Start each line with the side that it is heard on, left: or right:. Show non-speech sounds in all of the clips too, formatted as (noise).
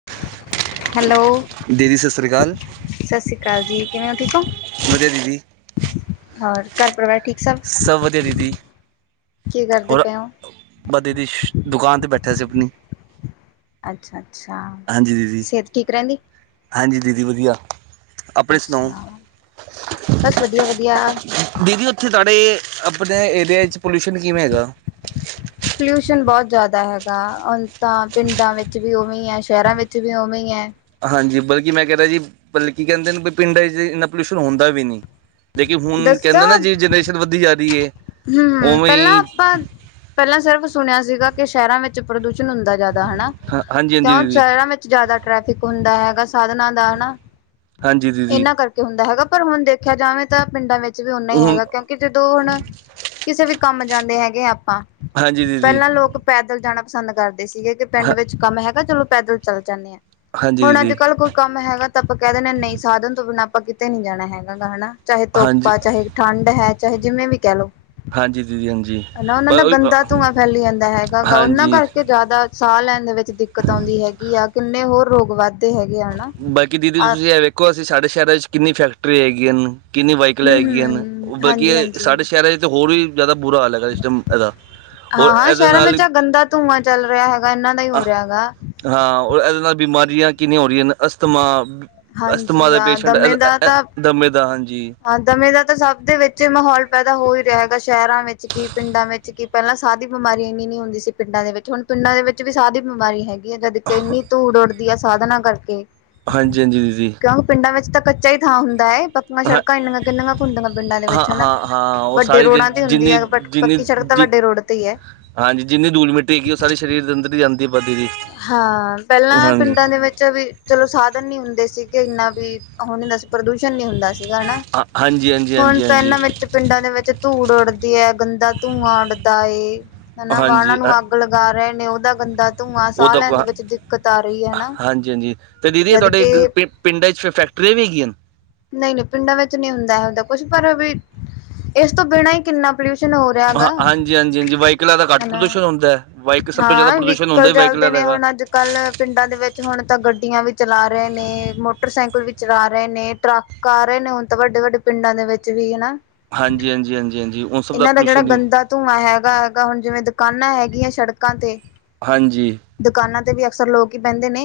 left: (inaudible) Hello
right: ਦੀਦੀ ਸਤਿ ਸ੍ਰੀ ਅਕਾਲ
left: ਸਤਿ ਸ੍ਰੀ ਅਕਾਲ ਜੀ ਕਿਵੇਂ ਹੋ ਠੀਕ ਹੋ
right: ਵਧੀਆ ਦੀਦੀ
left: ਹੋਰ ਘਰ ਪਰਿਵਾਰ ਠੀਕ ਸਭ
right: ਵਧੀਆ ਦੀਦੀ
left: ਕੀ ਕਰਦੇ ਪਏ ਹੋ
right: ਬਦੇ ਦੀ ਦੁਕਾਨ ਤੇ ਬੈਠਿਆ ਸੀ ਆਪਣੀ
left: ਅੱਛਾ ਅੱਛਾ
right: ਹਾਂਜੀ ਦੀਦੀ
left: ਸਿਹਤ ਠੀਕ ਰਹਿੰਦੀ
right: ਹਾਂਜੀ ਦੀਦੀ ਵਧੀਆ ਆਪਣੇ ਸੁਣਾਓ
left: ਅੱਛਾ ਬਸ ਵਧੀਆ ਵਧੀਆ
right: ਇੱਥੇ ਤੁਹਾਡੇ ਆਪਣੇ ਏਰੀਏ 'ਚ ਪੋਲਿਊਸ਼ਨ ਕਿਵੇਂ ਹੈਗਾ
left: ਪੋਲਿਊਸ਼ਨ ਬਹੁਤ ਜ਼ਿਆਦਾ ਹੈਗਾ ਤਾਂ ਪਿੰਡਾਂ ਵਿੱਚ ਵੀ ਉਵੇਂ ਹੈ ਸ਼ਹਿਰਾਂ ਵਿੱਚ ਵੀ ਉਵੇਂ ਹੀ ਹੈ
right: ਹਾਂਜੀ ਬਲਕਿ ਮੈਂ ਕਹਿ ਰਿਹਾ ਜੀ ਬਲਕਿ ਕਹਿੰਦੇ ਨੇ ਵੀ ਪਿੰਡਾਂ ਚ ਇੰਨਾ ਪੋਲਿਊਸ਼ਨ ਹੁੰਦਾ ਵੀ ਨਹੀਂ ਲੇਕਿਨ ਹੁਣ ਕਹਿੰਦੇ ਨਾ, ਜੇ ਜਨਰੇਸ਼ਨ ਵਧਦੀ ਜਾ ਰੀ ਏ।
left: ਹੂੰ, ਹੂੰ ਪ੍ਹੈਲਾਂ ਆਪਾਂ, ਪ੍ਹੈਲਾਂ ਸਿਰਫ ਸੁਨੇਆਂ ਸੀਗਾ ਕਿ ਸ਼ਐਰਾਂ ਵਿੱਚ ਪ੍ਰਦੂਸ਼ਨ ਹੁੰਦੈ। ਜਾਦਾ ਹਣਾ
right: ਹਾਂ ਹਾਂਜੀ ਹਾਂਜੀ
left: ਕਿਉਂ
right: ਦੀਦੀ
left: ਸ਼ਐਰਾਂ ਵਿੱਚ ਜਾਦਾ ਟ੍ਰੈਫਿਕ ਹੁੰਦਾ ਹੈਗਾ ਸਾਧਨਾਂ ਦਾ, ਹਣਾ।
right: ਹਾਂਜੀ ਦੀਦੀ।
left: ਹੁੰਦਾ ਹੈਗਾ ਪਰ ਹੁਣ ਦੇਖਿਆ ਜਾਵੇ ਤਾਂ ਪਿੰਡਾਂ ਵਿੱਚ ਵੀ ਓਨਾ ਹੀ
right: ਹੁਣ
left: ਹੈਗਾ ਕਿਉਂਕਿ ਜਦੋਂ ਹੁਣ ਕਿਸੇ ਵੀ ਕੰਮ ਜਾਂਦੇ ਹੈਗੇ ਆਪਾਂ
right: ਹਾਂਜੀ ਦੀਦੀ
left: ਪਹਿਲਾਂ ਲੋਕ ਪੈਦਲ ਜਾਣਾ ਪਸੰਦ ਕਰਦੇ ਸੀਗੇ ਕਿ ਪਿੰਡ
right: ਹਾਂ
left: ਵਿੱਚ ਕੰਮ ਹੈਗਾ ਚਲੋ ਪੈਦਲ ਚੱਲ ਜਾਂਦੇ ਆਾਂ
right: ਹਾਂਜੀ
left: ਹੁਣ ਅੱਜ
right: ਦੀਦੀ
left: ਕੱਲ ਕੋਈ ਕੰਮ ਹੈਗਾ ਤਾਂ ਆਪਾਂ ਕਹਿ ਦਿੰਦੇ ਹ ਨਹੀਂ ਸਾਧਨ ਤੋਂ ਬਿਨਾਂ ਆਪਾਂ ਕਿਤੇ ਨਹੀਂ ਜਾਣਾ ਹੈਗਾ ਗਾ ਹਨਾ ਚਾਹੇ ਧੁੱਪ
right: ਹਾਂਜੀ
left: ਹੈ ਚਾਹੇ ਠੰਢ ਹੈ ਚਾਹੇ ਜਿਵੇਂ ਵੀ ਕਹਿ ਲੋੋ
right: ਹਾਂਜੀ ਦੀਦੀ ਹਾਂਜੀ
left: ਹਨਾ ਉਹਨਾਂ ਦਾ
right: ਪਰ
left: ਗੰਦਾ ਧੂੰਆਂ ਫੈਲੀ ਜਾਂਦਾ ਹੈਗਾ ਗਾ ਉਹਨਾਂ
right: ਹਾਂਜੀ
left: ਕਰਕੇ ਜ਼ਿਆਦਾ ਸਾਹ ਲੈਣ ਦੇ ਵਿੱਚ ਦਿੱਕਤ ਆਉਂਦੀ ਹੈਗੀ ਆ ਕਿੰਨੇ ਹੋਰ ਰੋਗ ਵੱਧ
right: ਬਾਕੀ ਦੀਦੀ ਤੁਸੀਂ ਇਹ ਵੇਖੋ ਅਸੀਂ ਸਾਡੇ ਸ਼ਹਿਰਾਂ ਵਿੱਚ ਕਿੰਨੀ ਫੈਕਟਰੀਆਂ ਹੈਗੀਆਂ ਨੇ ਕਿੰਨੀ ਵਾਈਕਲਾਂ
left: ਹੂੰ
right: ਹੈਗੀਆਂ ਨੇ
left: ਹੂੰ
right: ਉਹ ਬਾਲਕੀ
left: ਹਾਂਜੀ ਹਾਂਜੀ
right: ਸਾਡੇ ਸ਼ਹਿਰ ਹੋਰ ਵੀ ਜਿਆਦਾ ਬੁਰਾ ਹਾਲ ਹੈਗਾ ਜਿਸਟਮ ਇਹਦਾ ਔਰ
left: ਹਾਂ ਹ
right: ਇਹਦੇ
left: ਸ਼ਹਿਰਾਂ
right: ਨਾਲ
left: ਵਿੱਚ ਗੰਦਾ ਧੂੰਆਂ ਚੱਲ ਰਿਹਾ ਹੈਗਾ ਇਹਨਾਂ ਦਾ ਹੀ ਹੋ ਰਿਹਾ ਹੈਗਾ
right: ਹਾਂ ਇਹਦੇ ਨਾਲ ਬਿਮਾਰੀਆਂ ਕਿੰਨ ਹੋ ਰਹੀਆਂ ਨੇ ਅਸਥਮਾ ਅਸਤਮਾ
left: ਹਾਂਜੀ
right: ਦੇ
left: ਆ
right: ਪੇਸ਼ੈਂਟ
left: ਦਮੇ ਦਾ ਤਾਂ
right: ਦਮੇ ਦਾ ਹਾਂਜੀ
left: ਹਾਂ ਦਵੇਂ ਦਾ ਤਾਂ ਸਭ ਦੇ ਵਿੱਚ ਹੀ ਮਾਹੌਲ ਪੈਦਾ ਹੋ ਹੀ ਰਿਹਾ ਹੈਗਾ ਸ਼ਹਿਰਾਂ ਵਿੱਚ ਕੀ ਪਿੰਡਾਂ ਵਿੱਚ ਕੀ ਪਹਿਲਾਂ ਸਾਹ ਦੀ ਬਿਮਾਰੀ ਇੰਨੀ ਨੀ ਹੁੰਦੀ ਸੀ ਪਿੰਡਾਂ ਦੇ ਵਿੱਚ ਹੁਣ ਪਿੰਡਾਂ ਦੇ ਵਿੱਚ ਵੀ ਸਾਹ ਦੀ ਬਿਮਾਰੀ ਹੈਗੀ ਹੈ ਜਦ ਕਿੰਨੀ ਧੂੜ ਉੱਡਦੀ ਆ ਸਾਧਨਾ ਕਰਕੇ
right: ਹਾਂਜੀ ਹਾਂਜੀ ਦੀਦੀ
left: ਕਿਉਂਕ ਪਿੰਡਾਂ ਵਿੱਚ ਤਾਂ ਕੱਚਾ ਹੀ ਥਾਂ ਹੁੰਦਾ ਹੈ ਪੱਕਾਂ
right: ਹਾਂ
left: ਛੜਕ ਕਿੰਨੀਆਂ ਕਿੰਨੀਆਂ ਖੁੰਡਾਂ ਪਿੰਡਾਂ ਦੇ
right: ਹਾਂ
left: ਵਿੱਚ ਹਨਾ
right: ਹਾਂ ਹਾਂ ਉਹ
left: ਵੱਡੇ
right: ਸਾਰੀ
left: ਰੋਡਾਂ ਤੇ
right: ਜਿਹੜੀ
left: ਹੁੰਦੀ
right: ਜਿੰਨੀ
left: ਹੈ
right: ਜਿੰਨੀ
left: ਪੱਕੀ ਸੜਕ ਤਾਂ
right: ਜਿ
left: ਵੱਡੇ ਰੋਡ ਤੇ ਹੀ ਹੈ
right: ਹਾਂਜੀ ਜਿੰਨੀ ਦੂਲ ਮਿੱਟੀ ਹੈਗੀ ਉਹ ਸਾਰੇ ਸਰੀਰ ਅੰਦਰ ਹੀ ਆਂਦੀ ਪਦੀ ਜੀ
left: ਹਾਂ ਪਹਿਲਾਂ ਪਿੰਡਾਂ ਦੇ ਵਿੱਚ ਵੀ ਚਲੋ ਸਾਧਨ ਨੀ ਹੁੰਦੇ ਸੀਗੇ ਇੰਨਾ ਵੀ ਉਹ ਨੀ ਹਦਾ ਸੀ ਪ੍ਰਦੂਸ਼ਣ ਨੀ ਹੁੰਦਾ ਸੀਗਾ ਹਨਾ
right: ਹਾਂ, ਹਾਂਜੀ ਹਾਂਜੀ
left: ਹੁਣ
right: ਹਾਂਜੀ
left: ਤਾਂ
right: ਹਾਂਜੀ
left: ਇਹਨਾਂ ਵਿੱਚ ਪਿੰਡਾਂ ਦੇ ਵਿੱਚ ਧੂੜ ਉੱਡਦੀ ਹੈ ਗੰਦਾ ਧੂੰਆਂ ਉੱਡਦਾ ਏ ਹਨਾ ਵਾਹਨਾਂ
right: ਹਾਂਜੀ
left: ਨੂੰ ਅੱਗ ਲੱਗ ਗ ਰਹੇ ਨੇ ਉਹਦਾ ਗੰਦਾ ਧੂੰਆਂ ਸਾਹ
right: ਉਦ ਕੋ
left: ਲੈਣ ਦੇ ਵਿੱਚ ਦਿੱਕਤ ਆ ਰਹੀ ਹੈ ਹਨਾ।
right: ਹਾਂਜੀ ਹਾਂਜੀ ਅਤੇ ਦੀਦੀ ਇਹ
left: ਜਦ
right: ਤੁਹਾਡੇ
left: ਕਿ
right: ਪ ਪਿੰਡਾਂ ' ਫਿਰ ਫੈਕਟਰੀਆਂ ਵੀ ਹੈਗੀਆਂ
left: ਨਹੀਂ ਨਹੀਂ ਪਿੰਡਾਂ ਵਿੱਚ ਨਹੀਂ ਹੁੰਦਾ ਹੈ ਹੁੰਦਾ ਕੁਛ ਪਰ ਵੀ ਇਸ ਤੋਂ ਬਿਨਾਂ ਹੀ ਕਿੰਨਾ ਪੋਲਿਊਸ਼ਨ ਹੋ ਰਿਹਾ ਗਾ
right: ਹਾਂ ਹਾਂਜੀ ਹਾਂਜੀ ਹਾਂਜੀ ਵਾਈਕਲਾ ਦਾ ਘੱਟ ਪ੍ਰਦੂਸ਼ਣ ਹੁੰਦਾ ਹੈ ਵਾਈਕ ਸਭ ਤੋਂ ਜ਼ਿਆਦਾ ਪ੍ਰਦੂਸ਼
left: ਨਿਕਲ ਚੱਲਦੇ ਨੇ ਹੁਣ ਅੱਜ ਕੱਲ ਪਿੰਡਾਂ ਦੇ ਵਿੱਚ ਹੁਣ ਤਾਂ ਗੱਡੀਆਂ ਵੀ ਚਲਾ ਰਹੇ ਨੇ ਮੋਟਰਸਾਈਕਲ ਵੀ ਚਲਾ ਰਹੇ ਨੇ ਟਰੱਕ ਆ ਰਹੇ ਨੇ ਹੁਣ ਤਾਂ ਵੱਡੇ ਵੱਡੇ ਪਿੰਡਾਂ ਦੇ ਵਿੱਚ ਵੀ
right: ਹਾਂਜੀ-ਹਾਂਜੀ, ਹਾਂਜੀ-ਹਾਂਜੀ, ਉ
left: ਇਹਨਾਂ ਦਾ ਜਿਹੜਾ ਗੰਦਾ ਧੂੰਆਂ ਹੈਗਾ- ਹੈਗਾ, ਹੁਣ ਜਿਵੇਂ ਦੁਕਾਨਾਂ ਹੈਗੀਆਂ ਸੜਕਾਂ ਤੇ
right: ਹਾਂਜੀ।
left: ਦੁਕਾਨਾਂ ਤੇ ਵੀ ਅਕਸਰ ਲੋਕ ਹੀ ਬਹਿੰਦੇ ਨੇ,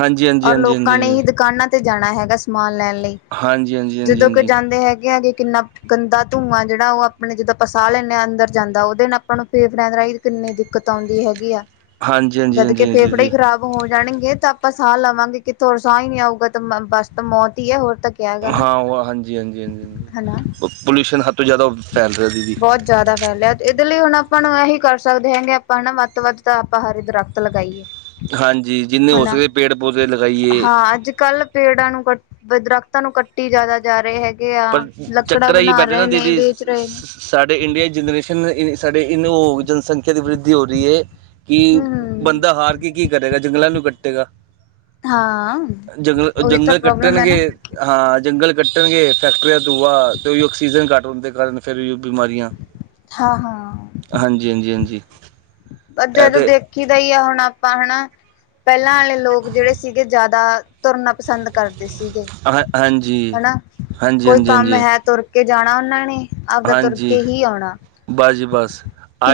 right: ਹਾਂਜੀ ਹਾਂਜੀ
left: ਔਰ
right: ਹਾਂਜੀ
left: ਲੋਕਾਂ
right: ਹਾਂਜੀ
left: ਨੇ ਹੀ ਦੁਕਾਨਾਂ ਦੇ ਜਾਣਾ ਹੈਗਾ ਸਮਾਨ ਲੈਣ ਲਈ।
right: ਹਾਂਜੀ ਹਾਂਜੀ ਹਾਂਜੀ
left: ਜਦੋਂ ਕੋਈ
right: ਹਾਂਜੀ
left: ਜਾਂਦੇ ਹੈਗੇ ਆ ਜੀ ਕਿੰਨਾ ਗੰਦਾ ਧੂੰਆਂ ਜਿਹੜਾ, ਉਹ ਆਪ ਆਪਣੇ ਜਦੋਂ ਆਪਾਂ ਸਾਹ ਲੈਂਦੇ ਹਾਂ, ਅੰਦਰ ਜਾਂਦਾ ਉਹਦੇ ਨਾਲ ਆਪਾਂ ਨੂੰ ਫੇਫੜਿਆਂ ਦੇ ਰਾਹੀਂ ਕਿੰਨੀ ਦਿੱਕਤ ਆਉਂਦੀ ਹੈਗੀ ਆ।
right: ਹਾਂਜੀ ਹਾਂਜੀ
left: ਜਦ ਕੇ
right: ਹਾਂਜੀ ਹਾਂਜੀ
left: ਫੇਫੜੇ ਹੀ
right: ਦੀਦੀ
left: ਖ਼ਰਾਬ ਹੋ ਜਾਣਗੀਆਂ ਤਾਂ ਆਪਾਂ ਸਾਹ ਲਵਾਂਗੇ ਕਿੱਥੋਂ ਹੋਰ ਸਾਹ ਹੀ ਨਹੀਂ ਆਊਗਾ, ਤਾਂ ਮਾ ਬਸ ਤਾਂ ਮੌਤ ਹੀ ਹੈ ਹੋਰ ਤਾਂ ਕਿਆ ਹੈਗਾ ਨਾ
right: ਹਾਂ, ਉਹ
left: ਹਨਾ
right: ਹਾਂਜੀ-ਹਾਂਜੀ-ਹਾਂਜੀ-ਹਾਂਜੀ। ਪੋਲਿਊਸ਼ਨ ਹੱਦ ਤੋਂ ਜ਼ਿਆਦਾ ਫੈਲ ਰਿਹਾ ਦੀਦੀ।
left: ਬਹੁਤ ਜ਼ਿਆਦਾ ਫੈਲਿਆ। ਇਹਦੇ ਲਈ ਹੁਣ ਆਪਾਂ ਨੂੰ ਇਹੀ ਕਰ ਸਕਦੇ ਹੈਗੇ ਆਪਾਂ ਹੈਨਾ ਵੱਧ ਤੋਂ ਵੱਧ ਤਾਂ ਆਪਾਂ ਹਰੇ ਦਰਖਤ ਲਗਾਈਏ।
right: ਹਾਂਜੀ, ਜਿੰਨੇ ਹੋ
left: ਹਨਾ
right: ਸਕਦੇ ਪੇੜ ਪੌਦੇ ਲਗਾਈਏ।
left: ਹਾਂ ਅੱਜ ਕੱਲ ਪੇੜਾਂ ਨੂੰ ਕੱਟ ਦਰਖਤਾਂ ਨੂੰ ਕੱਟੀ ਜ਼ਿਆਦਾ ਜਾ ਰਹੇ ਹੈਗੇ ਗੇ ਆ
right: ਪਰ
left: ਲੱਕੜਾ
right: ਚੱਕਰ ਇਹੀ
left: ਬਣਾ
right: ਬੈਠੇ ਨਾ
left: ਰਹੇ ਨੇ
right: ਦੀਦੀ
left: ਵੀ
right: ਸਾਡੇ ਇੰਡੀਆਨ ਦੀ ਜਨਰੇਸ਼ਨ ਸਾਨੂੰ ਜਨਸੰਖਿਆ ਦੀ ਵਰੱਧੀ ਹੋ ਰਹੀ ਹੈ ਕਿ
left: ਹਮ
right: ਬੰਦਾ ਹਾਰ ਕੇ ਕੀ ਕਰੇਗਾ ਜੰਗਲਾਂ ਨੂੰ ਕੱਟੇਗਾ
left: ਹਾਂ
right: ਜਦੋਂ
left: ਉਹੀ ਤਾਂ
right: ਜੰਗਲ
left: ਪ੍ਰੋਬਲਮ ਹੈ
right: ਕੱਟਣਗੇ
left: ਨਾ
right: ਹਾਂ ਜੰਗਲ ਕੱਟਣਗੇ, ਫੈਕਟਰੀਆਂ ਤੋਂ ਧੂੰਆਂ, ਤੇ ਉਹੀ ਆਕਸੀਜਨ ਘੱਟ ਹੋਣ ਦੇ ਕਾਰਨ ਫਿਰ ਓਹੀਓ ਬਿਮਾਰੀਆਂ।
left: ਹਾਂ ਹਾਂ
right: ਹਾਂਜੀ-ਹਾਂਜੀ-ਹਾਂਜੀ
left: ਅ ਜਦੋਂ ਦੇਖੀ ਦਾ ਹੀ ਆ ਹੁਣ ਆਪਾਂ ਹੈਨਾ, ਪਹਿਲਾਂ ਵਾਲੇ ਲੋਕ ਜਿਹੜੇ ਸੀਗੇ ਜ਼ਿਆਦਾ ਤੁਰਨਾ ਪਸੰਦ ਕਰਦੇ ਸੀਗੇ,
right: ਹਾਂ ਹਾਂਜੀ
left: ਹੈਨਾ।
right: ਹਾਂਜੀ
left: ਕੋਈ
right: ਹਾਂਜੀ
left: ਕੰਮ
right: ਹਾਂਜੀ
left: ਹੈ ਤੁਰ ਕੇ ਜਾਣਾ ਉਹਨਾਂ ਨੇ ਆਪਦਾ ਤੁਰ ਕੇ
right: ਹਾਂਜੀ
left: ਹੀ ਆਉਣਾ।
right: ਬਸ ਜੀ ਬਸ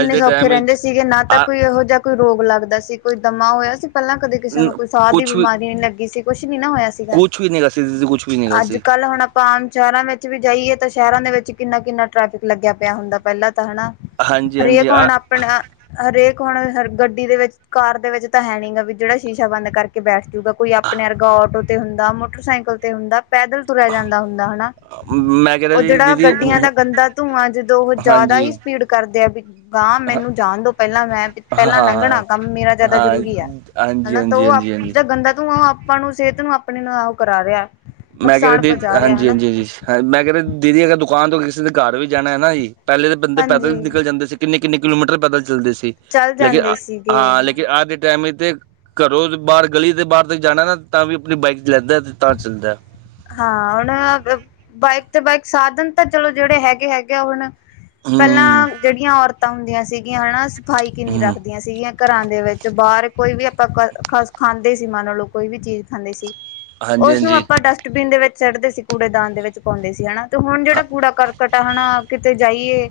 right: ਅੱਜ ਦੇ ਟਾਈਮ
left: ਸੌਖੇ
right: ਵਿੱਚ
left: ਰਹਿੰਦੇ ਸੀਗੇ ਨਾ ਤਾਂ
right: ਆ
left: ਕੋਈ ਇਹੋ ਜਿਹਾ ਕੋਈ ਰੋਗ ਲੱਗਦਾ ਸੀ, ਕੋਈ ਦਮਾ ਹੋਇਆ ਸੀ ਪਹਿਲਾਂ ਕਦੇ ਕਿਸੇ ਨੂੰ, ਕੋਈ ਸਾਹ ਦੀ
right: ਕੁਛ ਵੀ
left: ਬਿਮਾਰੀ ਨੀ ਲੱਗੀ ਸੀ। ਕੁਛ ਨੀ ਨਾ ਹੋਇਆ ਸੀਗਾ?
right: ਕੁਛ ਵੀ ਨਹੀਂ ਗਾ ਸੀ ਦੀਦੀ ਕੁਛ ਵੀ ਨਹੀਂ ਗਾ
left: ਅੱਜ
right: ਸੀ
left: ਕੱਲ ਹੁਣ ਆਮ ਸ਼ਹਿਰਾਂ ਵਿੱਚ ਵੀ ਜਾਈਏ ਤਾਂ ਸ਼ਹਿਰਾਂ ਦੇ ਵਿੱਚ ਕਿੰਨਾ-ਕਿੰਨਾ ਟਰੈਫਿਕ ਲੱਗਿਆ ਪਿਆ ਹੁੰਦਾ ਪਹਿਲਾਂ ਤਾਂ, ਹੈਨਾ।
right: ਹਾਂਜੀ ਹਾਂਜੀ
left: ਹਰੇਕ
right: ਆ
left: ਹੁਣ ਆਪਣਾ, ਹਰੇਕ ਹੁਣ ਅ ਗੱਡੀ ਦੇ ਵਿੱਚ ਕਾਰ ਦੇ ਵਿੱਚ ਤਾਂ ਹੈ ਨੀ ਗਾ ਬਈ ਜਿਹੜਾ ਸ਼ੀਸ਼ਾ ਬੰਦ ਕਰਕੇ ਬੈਠ ਜੂਗਾ। ਕੋਈ ਆਪਣੇ ਵਰਗਾ ਆਟੋ ਤੇ ਹੁੰਦਾ, ਮੋਟਰਸਾਈਕਲ ਲ ਤੇ ਹੁੰਦਾ, ਪੈਦਲ ਤੁਰਿਆ ਜਾਂਦਾ ਹੁੰਦਾ, ਹੈਨਾ।
right: ਮੈਂ ਕਹਿ ਰਿਹਾ
left: ਉਹ
right: ਜੀ
left: ਜਿਹੜਾ
right: ਦੀਦੀ
left: ਗੱਡੀਆਂ
right: ਹੁ-
left: ਦਾ ਗੰਦਾ ਧੂੰਆਂ, ਜਦੋਂ ਉਹ ਜ਼ਿਆਦਾ
right: ਹਾਂਜੀ
left: ਹੀ ਸਪੀਡ ਕਰਦੇ ਆ ਵੀ, ਗਾਂ
right: ਹਾਂ
left: ਮੈਨੂੰ ਜਾਣ ਦੋ। ਪਹਿਲਾਂ, ਮੈਂ
right: ਹਾਂ
left: ਪਹਿਲਾਂ
right: ਹਾਂ
left: ਲੰਘਣਾ,
right: ਹਾਂ,
left: ਕੰਮ ਮੇਰਾ ਜ਼ਿਆਦਾ ਜ਼ਰੂਰੀ ਹੈ,
right: ਹਾਂਜੀ ਹਾਂਜੀ
left: ਹੈਨਾ। ਤਾਂ ਉਹ ਆਪ
right: ਹਾਂਜੀ ਹਾਂਜੀ
left: ਜੈ ਗੰਦਾ ਧੂੰਆਂ ਉਹ ਆਪਾਂ ਨੂੰ, ਸਿਹਤ ਨੂੰ ਆਪਣੇ ਨਾਲ ਕਰਾ ਰਿਹੈ।
right: ਮੈਂ ਕਹਿ ਰਿਹਾ ਸੀ, ਹਾਂਜੀ-ਹਾਂਜੀ-ਹਾਂਜੀ ਹੈ, ਮੈਂ ਕਿਹ ਰਿਹਾ ਦੀਦੀ, ਅਗਰ ਦੁਕਾਨ ਤੋਂ ਕਿਸੇ ਦੇ ਘਰ ਵੀ ਜਾਣਾ ਹੈ ਨਾ ਜੀ, ਪਹਿਲੇ ਤਾਂ ਬੰਦੇ
left: ਹਾਂਜੀ
right: ਪੈਦਲ ਨਿਕਲ ਜਾਂਦੇ ਸੀ ਕਿੰਨੇ-ਕਿੰਨੇ ਕਿਲੋਮੀਟਰ ਪੈਦਲ ਚੱਲਦੇ ਸੀ,
left: ਚੱਲ
right: ਲੇਕਿਨ
left: ਜਾਂਦੇ ਸੀਗੇ
right: ਹਾਂ ਲੇਕਿਨ ਅੱਜ ਦੇ ਟਾਈਮ ਇਚ ਤੇ ਘਰੋਂ ਬਾਹਰ, ਗਲੀ ਦੇ ਬਾਹਰ ਤੱਕ ਜਾਣਾ ਨਾ ਤਾਂ ਵੀ ਆਪਣੀ ਬਾਈਕ ਚ ਲੈਂਦਾ ਤੇ ਤਾਂ ਚੱਲਦਾ।
left: ਹਾਂ, ਹੁਣ ਬਾਈਕ ਤੇ ਬਾਈਕ ਸਾਧਨ ਤਾਂ ਚਲੋ ਜਿਹੜੇ ਹੈਗੇ-ਹੈਗੇ ਆ ਹੁਣ
right: ਹੂੰ
left: ਪਹਿਲਾਂ ਜਿਹੜੀਆਂ ਔਰਤਾਂ ਹੁੰਦੀਆਂ ਸੀਗੀਆਂ ਹੈਨਾ, ਸਫ਼ਾਈ ਕਿੰਨੀ
right: ਹੂੰ
left: ਰੱਖਦੀਆਂ ਸੀਗੀਆਂ। ਘਰਾਂ ਦੇ ਵਿੱਚ, ਬਾਹਰ। ਕੋਈ ਵੀ ਆਪਾਂ ਕੱਲ ਖਸ ਖਾਂਦੇ ਸੀ, ਮਨ ਲਓ ਕੋਈ ਵੀ ਚੀਜ਼ ਖਾਂਦੇ ਸੀ
right: ਹਾਂਜੀ
left: ਉਸਨੂੰ
right: ਹਾਂਜੀ
left: ਆਪਾਂ ਡਸਟਬਿਨ ਦੇ ਵਿੱਚ ਸੱਟਦੇ ਸੀ, ਕੂੜੇ ਦਾਨ ਦੇ ਵਿੱਚ ਪਾਉਂਦੇ ਸੀ, ਹੈਨਾ। ਤੇ ਹੁਣ ਜਿਹੜਾ
right: ਹਾਂ-
left: ਕੂੜਾ ਕਰਕਟ ਆ ਹੈਨਾ, ਕਿਥੇ ਜਾਈਏ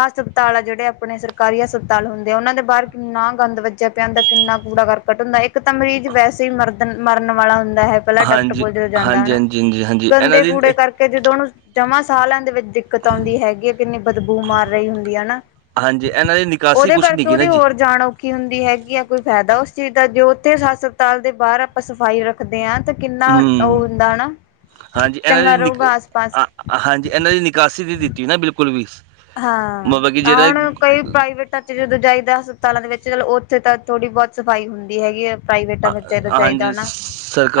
left: ਹਸਪਤਾਲ ਆ ਜਿਹੜੇ, ਆਪਣੇ ਸਰਕਾਰੀ ਹਸਪਤਾਲ ਹੁੰਦੇ ਆ ਉਹਨਾਂ ਦੇ ਬਾਹਰ ਕਿੰਨਾ ਗੰਦ ਵੱਜਿਆ ਪਿਆ ਹੁੰਦਾ, ਕਿੰਨਾ ਕੂੜਾ ਕਰ ਕਟ ਹੁੰਦਾ, ਇੱਕ ਤਾਂ ਮਰੀਜ਼ ਵੈਸੇ ਹੀ ਮਰਦ ਮਰਨ ਵਾਲਾ ਹੁੰਦਾ ਹੈ, ਪਹਿਲਾਂ ਡਾਕਟਰ
right: ਹਾਂਜੀ
left: ਕੋਲ ਜਦੋਂ ਜਾਂਦਾ ਹੈਨਾ।
right: (inaudible)
left: ਗੰਦੇ
right: ਦੀ
left: ਕੂੜੇ ਕਰਕੇ ਜਦੋਂ ਉਹਨੂੰ ਜਮਾਂ ਸਾਹ ਲੈਣ ਦੇ ਵਿੱਚ ਦਿੱਕ ਦਿੱਕਤ ਆਉਂਦੀ ਹੈਗੀ, ਕਿੰਨੀ ਬਦਬੂ ਮਾਰ ਰਹੀ ਹੁੰਦੀ ਹੈ, ਹੈਨਾ।
right: ਹਾਂਜੀ ਇਹਨਾਂ ਦੀ ਨਿਕਾਸੀ
left: ਉਹਦੇ
right: ਕੁਛ ਨਹੀਂ
left: ਕਰਕੇ
right: ਗੀ ਨਾ
left: ਉਹਦੀ
right: ਜੀ
left: ਹੋਰ ਜਾਣ ਰੱਖੀ ਹੁੰਦੀ ਹੈਗੀ ਆ, ਕੋਈ ਫ਼ਾਇਦਾ ਉਸ ਚੀਜ਼ ਦਾ। ਜੋ ਉੱਥੇ ਹਸਪਤਾਲ ਦੇ ਬਾਹਰ ਆਪਾਂ ਸਫ਼ਾਈ ਰੱਖ ਰਦੇ ਹਾਂ ਤੇ ਕਿੰਨਾ ਉਹ
right: ਹੂੰ,
left: ਹੁੰਦਾ ਹੈਨਾ,
right: ਹਾਂਜੀ ਇਹਨਾਂ
left: ਚੰਗਾ
right: ਦੀ ਨਿਕ
left: ਰਹੁਗਾ ਆਸ-ਪਾਸ।
right: ਅ ਹਾਂਜੀ ਇਹਨਾਂ ਦੀ ਨਿਕਾਸੀ ਦੀ ਦਿੱਤੀ ਨਾ ਬਿਲਕੁਲ ਵੀ
left: ਹਾਂ
right: ਮਤਲਬ ਕਿ ਜਿਹੜਾ
left: ਹੁਣ ਕਈ ਪ੍ਰਾਈਵੇਟ ਚ ਜਦੋਂ ਜਾਈਦਾ ਹਸਪਤਾਲਾਂ ਦੇ ਵਿੱਚ ਚਲੋ ਉੱਥੇ ਤਾਂ ਥੋੜ੍ਹੀ ਬਹੁਤ ਸਫ਼ਾਈ ਹੁੰਦੀ ਹੈਗੀ ਹੈ ਪ੍ਰਾਈਵੇਟਾਂ ਵਿੱਚ ਚਾਹੀਦਾ
right: ਹਾਂਜੀ
left: ਹਨਾ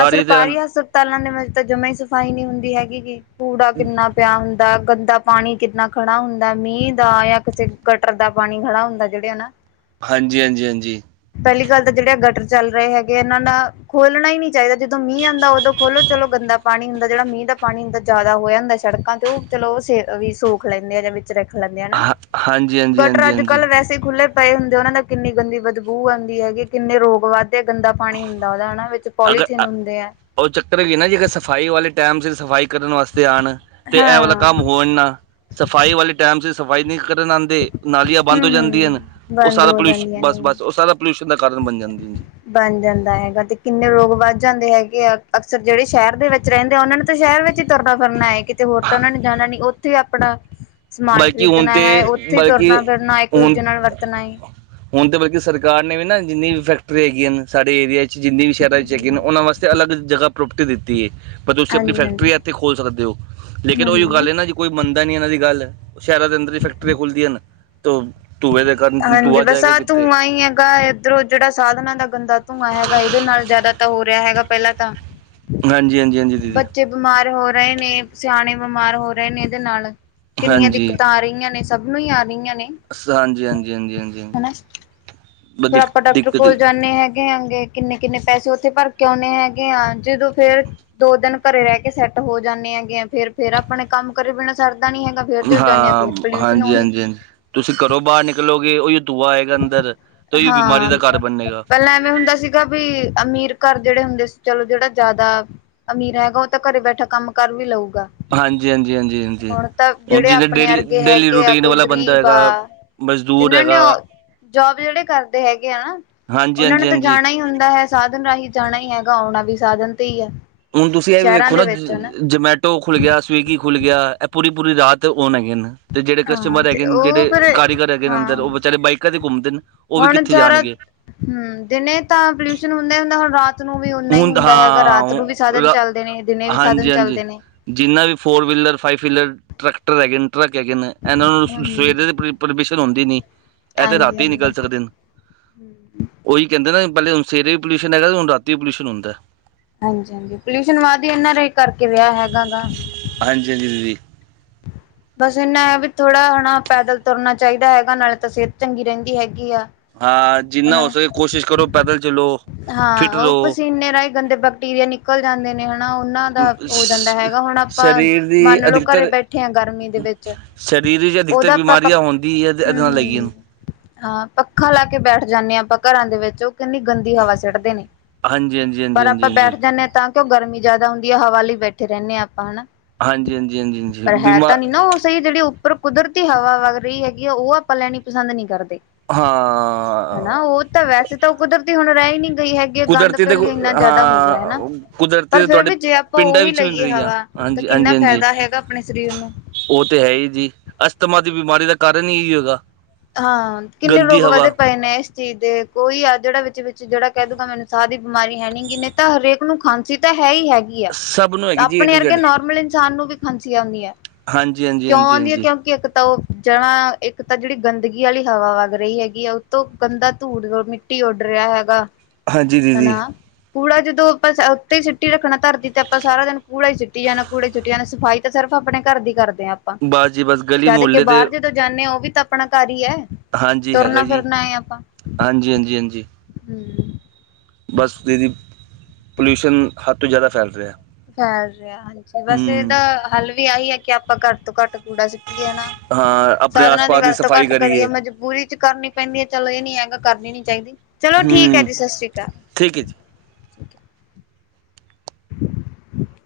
left: ਆ
right: ਦੇ
left: ਸਰਕਾਰੀ ਹਸਪ ਤਾਲਾਂ ਦੇ ਵਿੱਚ ਤਾਂ ਜਮਾ ਹੀ ਸਫ਼ਾਈ ਨਹੀਂ ਹੁੰਦੀ ਹੈਗੀ ਕੂੜਾ ਕਿੰਨਾ ਪਿਆ ਹੁੰਦਾ ਗੰਦਾ ਪਾਣੀ ਕਿੰਨਾ ਖੜਾ ਹੁੰਦਾ ਮੀਂਹ ਦਾ ਜਾਂ ਕਿਸੇ ਗਟਰ ਦਾ ਪਾਣੀ ਖੜਾ ਹੁੰਦਾ ਜਿਹੜੇ ਨਾ
right: ਹਾਂਜੀ ਹਾਂਜੀ ਹਾਂਜੀ
left: ਪਹਿਲੀ ਗੱਲ ਤਾਂ ਜਿਹੜੇ ਆ ਗਟਰ ਚੱਲ ਰਹੇ ਹੈਗੇ ਇਹਨਾਂ ਦਾ ਖੋਲਣਾ ਹੀ ਨੀ ਚਾਹੀਦਾ ਜਦੋਂ ਮੀਂਹ ਆਉਂਦਾ ਉਦੋਂ ਖੋਲੋ ਚਲੋ ਗੰਦਾ ਪਾਣੀ ਹੁੰਦਾ ਜਿਹੜਾ ਮੀਂਹ ਦਾ ਪਾਣੀ ਹੁੰਦਾ ਜਿਆਦਾ ਹੋਇਆ ਹੁੰਦਾ ਸੜਕਾਂ ਤੇ ਚਲੋ ਸ ਵੀ ਸੂਖ ਲੈਂਦੇ ਆ ਜਵੇ ਰ ਲੈਂਦੇ ਆ ਨਾ
right: ਹਾਂ ਹਾਂਜੀ ਹਾਂਜੀ
left: ਗਟਰ
right: ਹਾਂਜੀ
left: ਅੱਜ
right: ਹਾਂਜੀ
left: ਕੱਲ ਵੈਸੇ ਖੁੱਲ੍ਹੇ ਪਏ ਹੁੰਦੇ ਆ, ਉਹਨਾਂ ਦੇ ਕਿੰਨੀ ਗੰਦੀ ਬਦਬੂ ਆਉਂਦੀ ਹੈਗੀ, ਕਿੰਨੇ ਰੋਗ ਵੱਧਦੇ ਆ, ਗੰਦਾ ਪਾਣੀ ਹੁੰਦਾ ਉਨ੍ਹਾ ਵਿੱਚ
right: ਅਗਰ
left: ਪੋਲੀਥੀਨ ਹੁੰਦੇ ਆ।
right: ਉਹ ਚੱਕਰ ਵੀ ਏ ਨਾ ਜੀ, ਜੇ ਸਫ਼ਾਈ ਵਾਲੇ ਟਾਈਮ ਸੇਰ ਸਫ਼ਾਈ ਕਰਨ ਵਾਸਤੇ ਆਉਣ, ਤੇ ਇਹ ਵਾਲਾ
left: ਹਾਂ
right: ਕੰਮ ਹੋ ਆਨਾ, ਸਫ਼ਾਈ ਵਾਲੇ ਟਾਈਮ ਸੇਰ ਸਫ਼ਾਈ ਨਹੀਂ ਕਰਨ ਆਂਦ ਦੇ ਨਾਲੀਆਂ ਬੰਦ
left: ਹੂੰ
right: ਹੋ ਜਾਂਦੀਆਂ
left: ਹੂੰ
right: ਉਹ
left: ਬੰਦ
right: ਸਾਰਾ
left: ਹੋ
right: ਪੋਲਿਊਸ਼ਨ
left: ਜਾਂਦੀਆਂ
right: ਬਸ
left: ਨੇ
right: ਬਸ ਉਹ ਸਾਰਾ ਪੋਲਿਊਸ਼ਨ ਦਾ ਕਾਰਨ ਬਣ ਜਾਂਦੀ ਹੈ ਜੀ
left: ਬਣ ਜਾਂਦਾ ਹੈਗਾ ਤੇ ਕਿੰਨੇ ਲੋਕ ਵੱਧ ਜਾਂਦੇ ਹੈਗੇ ਆ ਅਕਸਰ ਜਿਹੜੇ ਸ਼ਹਿਰ ਦੇ ਵਿੱਚ ਰਹਿੰਦੇ ਆ ਉਹਨਾਂ ਨੂੰ ਤਾਂ ਸ਼ਹਿਰ ਵਿੱਚ ਹੀ ਤੁਰਨਾ- ਫਿਰਨਾ ਹੈਏ ਕਿਤੇ ਹੋਰ ਤਾਂ ਉਹਨਾਂ ਨੇ ਜਾਣਾ ਨੀ। ਉੱਥੇ ਹੀ ਆਪਣਾ ਸਮਾਨ
right: ਬਲਕਿ ਹੁਣ
left: ਖਰੀਦਣਾ
right: ਤੇ
left: ਹੈ ਉੱਥੇ
right: ਬਲਕਿ
left: ਤੁਰਨਾ- ਫਿਰਨਾ ਇੱਕ-
right: ਹੁਣ
left: ਦੂਜੇ ਨਾਲ ਵਰਤਣਾ।
right: ਹੁਣ ਤੇ ਬਲਕਿ ਸਰਕਾਰ ਨੇ ਵੀ ਨਾ ਜਿੰਨੀ ਵੀ ਫੈਕਟਰੀਆਂ ਹੈਗੀਆਂ ਨੇ ਸਾਡੇ ਏਰੀਆ ਚ' ਜਿੰਨੇ ਵੀ ਸ਼ਹਿਰਾਂ ਵਿੱਚ ਹੈਗੇ ਨੇ ਉਹਨਾਂ ਵਾਸਤੇ ਅਲੱਗ੍ ਪ੍ਰੋਪਟੀ ਦਿੱਤੀ ਹੈ। ਪਰ ਤੁਸੀਂ ਆਪਣੀ
left: ਹਾਂਜੀ ਹਾਂਜੀ
right: ਫੈਕਟਰੀ ਹੈ ਇੱਥੇ ਖੋਲ੍ਹ ਸਕਦੇ ਹੋ। ਲੇਕਿਨ
left: ਹੂੰ
right: ਉਹ ਜ ਗੱਲ
left: ਹੂੰ
right: ਇਹ ਨਾ ਜੀ ਕੋਈ ਮੰਨਦਾ ਨਹੀਂ ਇਹਨਾਂ ਦੀ ਗੱਲ। ਸ਼ਹਿਰਾਂ ਦੇ ਅੰਦਰ ਹੀ ਫੈਕਟਰੀਆਂ ਖੁੱਲਦੀਆਂ ਨੇ। ਧੂੰਏ ਦੇ ਕਾਰਨ
left: ਹਾਂਜੀ।
right: ਧੂਆ
left: ਬਸ
right: ਜਾਏਗਾ
left: ਆਹ
right: ਕਿੱਥੇ
left: ਧੂੰਆਂ ਹੇਗਾ ਆ। ਇਧਰੋਂ ਜਿਹੜਾ ਸਾਧਨਾਂ ਦਾ ਗੰਦਾ ਧੂੰਆਂ ਹੈਗਾ ਇਹਦੇ ਨਾਲ ਜ਼ਿਆਦਾ ਤਾਂ ਹੋ ਰਿਹਾ ਹੈਗਾ। ਪਹਿਲਾਂ ਤਾਂ
right: ਹਾਂਜੀ- ਹਾਂਜੀ -ਹਾਂਜੀ। ਦੀਦੀ
left: ਬੱਚੇ ਬਿਮਾਰ ਹੋ ਰਹੇ ਨੇ, ਸਿਆਣੇ ਬਿਮਾਰ ਹੋ ਰਹੇ ਨੇ ਇਹਦੇ ਨਾਲ। ਕਿੰਨੀਆਂ
right: ਹਾਂਜੀ
left: ਦਿੱਕਤਾਂ ਆ ਰਹੀਆਂ ਨੇ, ਸਭ ਨੂੰ ਹੀ ਆ ਰਹੀਆਂ ਨੇ।
right: ਹਾਂਜੀ -ਹਾਂਜੀ -ਹਾਂਜੀ- ਹਾਂਜੀ- ਹ।
left: ਫੇਰ ਆਪਾਂ ਡਾਕਟਰ ਕੋਲ ਜਾਂਦੇ ਹੈ। ਗੇ ਹੈਗੇ। ਕਿੰਨੇ- ਕਿੰਨੇ ਪੈਸੇ ਉੱਥੇ ਭਰ ਕੇ ਆਉਂਣੇ ਹੈਗੇ ਆ। ਜਦੋਂ ਫੇਰ ਦੋ ਦਿਨ ਘਰੇ ਰਹਿ ਕੇ ਸੈੱਟ ਹੋ ਜਾਂਦੇ ਹੈਗੇ। ਫੇਰ- ਫੇਰ ਆਪਣੇ ਕੰਮ ਕਰੇ ਬਿਨਾਂ ਸਰਦਾ ਨੀ ਹੈਗਾ। ਫੇਰ ਜੋ ਜਾਂਦੇ ਆ
right: ਹਾਂ
left: ਫੇਰ ਪੋਲਿਊਸ਼ਨ
right: ਹਾਂਜੀ
left: ਉਹੀ
right: ਹਾਂਜੀ ਹਾਂਜੀ ਤੁਸੀਂ ਕਰੋ ਬਾਹਰ ਨਿਕਲੋਗੇ ਉਹੀਓ ਤੂਆ ਆਏਗਾ ਅੰਦਰ। ਤੇ ਉਹੀ ਬਿਮਾਰੀ ਦਾ ਘਰ ਬੰਨੇਗਾ।
left: ਪਾਂ ਐਵੇਂ ਹੁੰਦਾ ਸੀ। ਗਾ ਵੀ ਅਮੀਰ ਘਰ ਜਿਹੜੇ ਹੁੰਦੇ ਸੀ। ਚਲੋ, ਜਿਹੜਾ ਜ਼ਿਆਦਾ ਅਮੀਰ ਹੈਗਾ। ਉਹ ਤਾਂ ਘਰੇ ਬੈਠਾ ਕੰਮ ਕਰ ਵੀ ਲਊਗਾ।
right: ਹਾਂਜੀ -ਹਾਂਜੀ -ਹਾਂਜੀ -ਹਾਂਜੀ
left: ਹੁਣ ਤਾਂ
right: ਹੁਣ
left: ਜਿਹੜੇ
right: ਜਿਵੇੇ
left: ਆਪਣੇ
right: ਡੇਲੀ,
left: ਅਰਗੇ
right: ਡੇਲੀ
left: ਹੈਗੇ ਆ
right: ਰੂਟੀਨ
left: ਕੋਈ
right: ਵਾਲਾ ਬੰਦਾ
left: ਗ਼ਰੀਬ
right: ਹੈਗਾ।
left: ਆ
right: ਮਜ਼ਦੂਰ
left: ਜਿਨਾਂ ਨੇ
right: ਹੈਗਾ।
left: ਜੋਬ ਜਿਹੜੇ ਕਰਦੇ ਹੈਗੇ ਆ ਨਾ।
right: ਹਾਂਜੀ
left: ਉਹਨਾਂ
right: ਹਾਂਜੀ
left: ਨੂੰ ਤਾਂ
right: ਹਾਂਜੀ
left: ਜਾਣਾ ਹੀ ਹੁੰਦਾ ਹੈ। ਸਾਧਨ ਰਾਹੀਂ ਜਾਣਾ ਹੀ ਹੈਗਾ। ਆਉਣਾ ਵੀ ਸਾਧਨ ਤੇ ਹੀ ਹੈ।
right: ਹੁਣ ਤੁਸੀਂ ਇਹ ਵੀ
left: ਸ਼ਹਿਰਾਂ
right: ਵੇਖੋ
left: ਦੇ
right: ਨਾ।
left: ਵਿੱਚ ਹਨਾ
right: ਜਮੈਟੋ ਹੋ ਖੁੱਲ ਗਿਆ। ਸਵੀਗੀ ਖੁੱਲ ਗਿਆ। ਇਹ ਪੂਰੀ- ਪੂਰੀ ਰਾਤ ਓਨ ਹੈਗੇ ਹਨ। ਤੇ ਜਿੜੇ
left: ਹਾਂ
right: ਕਸਟਮਰ
left: ਤੇ
right: ਹੈਗੇ।
left: ਉਹ
right: ਜਿਹੜੇ
left: ਫਿਰ
right: ਕਾਰੀਗਰ ਹੈਗੇ ਨੇ ਅੰਦਰ
left: ਹਾਂ
right: ਉਹ ਵਿਚਾਰੇ ਬਾਈਕਾਂ ਤੇ ਘੁੰਮਦੇ ਨੇ। ਉਹ ਵੀ
left: ਹੁਣ
right: ਕਿੱਥੇ ਜਾਵੇ।
left: ਸਾਰਾ ਹਮ। ਦਿਨੇ ਤਾਂ ਪੋਲਿਊਸ਼ਨ ਹੁੰਦਾ- ਹੁੰਦਾ ਹੁਣ ਰਾਤ ਰਾਤ ਨੂੰ ਵੀ ਓਨਾ ਹੀ
right: ਹੁਣ
left: ਹੁੰਦਾ ਹੈਗਾ। ਰਾਤ
right: ਹਾਂ
left: ਨੂੰ ਵੀ ਸਾਧਨ
right: ਰਾ
left: ਚੱਲਦੇ ਨੇ, ਦਿਨੇ ਵੀ ਸਾਧਨ
right: ਹਾਂਜੀ ਹਾਂਜੀ
left: ਚੱਲਦੇ ਨੇ।
right: ਜਿੰਨਾ ਵੀ four wheeler, five wheeler tractor ਹੈਗੇ ਨੇ, ਟਰੱਕ ਹੈਗੇ ਨੇ। ਇਹਨਾਂ ਨੂੰ
left: ਹਮ ਹਮ
right: ਸਵੇਰੇ ਦੇ ਪਰਮਿਸ਼ਨ ਆਉੰਦੀ ਨਹੀ। ਇਹ ਤਾਂ
left: ਹਾਂਜੀ
right: ਰਾਤੀ
left: ਹਾਂਜੀ
right: ਨਿਕਲ
left: ਹਾਂਜੀ
right: ਸਕਦੇ। ਉਹੀ ਕਹਿੰਦੇ ਨਾ। ਪਹਿਲੇ ਹੁਣ ਸਵੇਰੇ ਵੀ ਪੋਲਿਊਸ਼ਨ ਹੈਗਾ, ਹੁਣ ਰਾਤੀ ਹੀ ਪੋਲਿਊਸ਼ਨ ਹੁੰਦਾ।
left: ਹਾਂਜੀ- ਹਾਂਜੀ ਪੋਲਿਊਸ਼ਨ ਵੱਧ ਹੀ ਇਹਨਾਂ ਰ ਕਰਕੇ ਵਿਆਹ ਹੈਗਾ ਗਾ।
right: ਹਾਂਜੀ -ਹਾਂਜੀ ਦੀਦੀ
left: ਬਸ ਇੰਨਾ ਹੈ ਵੀ ਥੋੜ੍ਹਾ ਹੈਣਾ ਪੈਦਲ ਤੁਰਨਾ ਚਾਹੀਦਾ ਹੈਗਾ ਨਾਲੇ ਤਾਂ ਸਿਹਤ ਚੰਗੀ ਰਹਿੰਦੀ ਹੈਗੀ ਆ।
right: ਹਾਂ ਜਿੰਨਾ ਹੋ
left: ਹਾਂ।
right: ਸਕੇ ਕੋਸ਼ਿਸ਼ ਕਰੋ ਪੈਦਲ ਚਲੋ ਫਿਟ
left: ਉਹ
right: ਰਹੋ
left: ਪਸੀਨੇ ਰਾਹੀਂ ਗੰਦੇ ਬੱਕ ਕਿਵੇ ਨਿਕਲ ਜਾਂਦੇ ਨੇ ਹਨਾ। ਉਹਨਾਂ ਦਾ ਹੋ ਜਾਂਦਾ
right: ਸ-
left: ਹੈਗਾ। ਹੁਣ, ਆਪਾਂ
right: ਸਰੀਰ ਦੀ
left: ਮੰਨ ਲਓ ਘਰੇ
right: ਅਧਿਕਤਰ
left: ਬੈਠੇ ਹਾਂ। ਗਰਮੀ ਦੇ ਵਿੱਚ,
right: ਸਰੀਰ ਵਿੱਚ ਅਧਿਕਤਰ
left: ਉਹਦਾ ਆਪਾਂ -ਪ
right: ਬਿਮਾਰੀਆਂ ਹੁੰਦੀ ਹੈ ਤੇ ਇਹਦੇ
left: ਹਮ-
right: ਨਾਲ ਲੱਗੀ
left: ਹਮ ਹ।
right: ਨੂੰ
left: ਹਾਂ। ਪੱਖਾ ਲਾ ਕੇ ਬੈਠ ਜਾਂਦੇ ਹਾਂ ਆਪਾਂ ਘਰਾਂ ਦੇ ਵਿੱਚ ਉਹ ਕਿੰਨੀ ਗੰਦੀ ਹਵਾ ਸਟਦੇ ਨੇ।
right: ਹਾਂਜੀ ਹਾਂਜੀ ਹਾਂਜੀ
left: ਪਰ
right: ਹਾਂਜੀ
left: ਆਪਾਂ ਬੈਠ
right: ਹਾਂਜੀ
left: ਜਾਂਦੇ ਹਾਂ ਤਾਂ ਕਿ ਉਹ ਗਰਮੀ ਜ਼ਿਆਦਾ ਹੁੰਦੀ ਹੈ ਹਵਾ ਲਈ ਬੈਠੇ ਰਹਿੰਦੇ ਹਾਂ। ਆਪਾਂ ਹਨਾ।
right: ਹਾਂਜੀ- ਹਾਂਜੀ -ਹਾਂਜੀ- ਹਾਂਜੀ
left: ਪਰ ਹੈ
right: ਬੀਮਾ
left: ਤਾਂ ਨੀ ਨਾ ਸਹੀ ਜਿਹੜੀ ਉੱਪਰ ਕੁਦਰਤੀ ਹਵਾ ਵਗ ਰਹੀ ਹੈਗੀ ਆ ਉਹ ਆਪਾਂ ਲੈਣੀ ਪਸੰਦ ਨਹੀਂ ਕਰਦੇ।
right: ਹਾਂ
left: ਹਨਾ। ਉਹ ਤਾਂ ਵੈਸੇ ਤਾਂ ਉਹ ਕੁਦਰਤੀ ਹੁਣ ਰਹਿ ਨਹੀਂ ਗਈ ਹੈਗੀ। ਗੰਦ
right: ਕੁਦਰਤੀ ਤੇ
left: ਪਹਿਲ
right: ਕੁ-
left: ਇੰਨਾ ਜ਼ਿਆਦਾ ਹੋ ਗਿਆ ਹਨਾ।
right: ਹਾਂ ਕੁਦਰਤੀ
left: ਪਰ
right: ਤੇ
left: ਫੇਰ
right: ਤੁਹਾਡੇ
left: ਵੀ ਜੇ ਆਪਾਂ
right: ਪਿੰਡਾਂ
left: ਉਹੀ
right: ਵਿੱਚ ਮਿਲ
left: ਲਈਏ
right: ਰਹੀ ਆ
left: ਹਵਾ ਤਾਂ
right: ਹਾਂਜੀ ਹਾਂਜੀ
left: ਕਿੰਨਾ
right: ਹਾਂਜੀ
left: ਫਾਇਦਾ ਹੈਗਾ। ਆਪਣੇ ਸਰੀਰ ਨੂੰ
right: ਉਹ ਤੇ ਹੈ ਹੀ ਜੀ। ਅਸਥਮਾ ਦੀ ਬਿਮਾਰੀ ਦਾ ਕਾਰਨ ਹੀ ਇਹੀ ਹੋਗਾ।
left: ਹਾਂ। ਕਿੰਨੇ
right: ਗੰਦੀ
left: ਲੋਕ ਵਧੇ
right: ਹਵਾ
left: ਪਏ ਨੇ ਇਸ ਚੀਜ਼ ਦੇ ਕੋਈ ਆ ਜਿਹੜਾ ਵਿੱਚ ਜਿਹੜਾ ਕਹਿ ਦੂਗਾ ਮੈਨੂੰ ਸਾਹ ਦੀ ਬਿਮਾਰੀ ਹੈ ਨਹੀਂ ਗੀ ਨੇ ਤਾਂ ਹਰੇਕ ਨੂੰ ਖਾਂਸੀ ਤਾਂ ਹੈ ਹੀ ਹੈਗੀ।
right: ਸਭ ਨੂੰ ਹੈਗੀ ਜੀ ਏ
left: ਆਪਣੇ
right: ਟੂ
left: ਵਰਗੇ
right: ਜੈਡ
left: ਨੋਰਮਲ ਇਨਸਾਨ ਨੂੰ ਵੀ ਖਾਂਸੀ ਆਉਂਦੀਆਂ।
right: ਹਾਂਜੀ ਹਾਂਜੀ
left: ਕਿਉਂ
right: ਹਾਂਜੀ
left: ਆਉਂਦੀਆਂ
right: ਹਾਂਜੀ
left: ਕਿਉਂਕਿ ਇੱਕ ਤਾਂ ਉਹ ਜੜ੍ਹਾਂ ਇੱਕ ਤਾਂ ਜਿਹੜੀ ਗੰਦਗੀ ਵਾਲੀ ਹਵਾ ਵੱਗ ਰਹੀ ਹੈਗੀ ਆ ਉੱਤੋਂ ਗੰਦਾ ਧੂੜ ਮਿੱਟੀ ਉੱਡ ਰਿਹਾ ਹੈਗਾ
right: ਹਾਂਜੀ ਦੀਦੀ
left: ਹਨਾ ਕੂੜਾ ਜਦੋਂ ਆਪਾਂ ਉੱਤੇ ਹੀ ਸੁਿੱੱਟੀ ਰੱਖਣਾ ਧਰਦੀ ਤੇ ਆਪਾਂ ਸਾਰਾ ਦਿਨ ਕੂੜਾ ਹੀ ਸੁਿੱਟੀ ਜਾਣਾ ਕੂੜੇ ਸੁਿੱਟੀ ਜਾਣਾ ਸਫਾਈ ਸਿਰਫ ਆਪਣੇ ਘਰ ਦੀ ਕਰਦੇ ਹਾਂ ਆਪਾਂ
right: ਬਸ ਜੀ ਬਸ ਗਲੀ
left: ਜਦ ਕਿ
right: ਮੁਹੱਲੇ ਤੇ
left: ਬਾਹਰ ਜਦੋਂ ਜਾਂਦੇ ਹਾਂ ਉਹ ਵੀ ਤਾਂ ਆਪਣਾ ਘਰ ਹੈ
right: ਹਾਂਜੀ ਹੈਗਾ
left: ਤੁਰਨਾ
right: ਜੀ
left: ਫਿਰਨਾ ਆਪਾਂ
right: ਹਾਂਜੀ ਹਾਂਜੀ ਹਾਂਜੀ
left: ਹੂ
right: ਬਸ ਇਹਦੀ ਪੋਲਿਊਸ਼ਨ ਹੱਦ ਤੋਂ ਜ਼ਿਆਦਾ ਫੈਲ ਰਿਹਾ
left: ਫੈਲ ਰਿਹਾ ਹਾਂਜੀ ਬਸ
right: ਹਮ
left: ਇਹਦਾ ਹੱਲ ਵੀ ਆਹੀ ਹੈ ਕਿ ਆਪਾਂ ਘੱਟ ਤੋਂ ਘੱਟ ਕੂੜਾ ਸੁਟੀਏ ਨਾ
right: ਹਾਂ ਆਪਣੇ ਆਸ
left: ਸਾਧਨਾਂ ਦੀ
right: ਪਾਸ
left: ਵਰਤੋਂ
right: ਸਫਾਈ
left: ਘੱਟ ਕਰੀਏ ਮ ਬੂਰੀ ਚ ਕਰਨੀ ਪੈਂਦੀ ਹੈ ਚਲੋ ਇਹ ਨੀ ਹੈਗਾ ਕਰਨੀ ਨੀ ਚਾਹੀਦੀ ਚਲੋ
right: ਹੂ
left: ਠੀਕ ਹੈ ਜੀ ਸਤਿ ਸ਼੍ਰੀ ਅਕਾਲ
right: ਠੀਕ ਹੈ ਜੀ
left: (inaudible)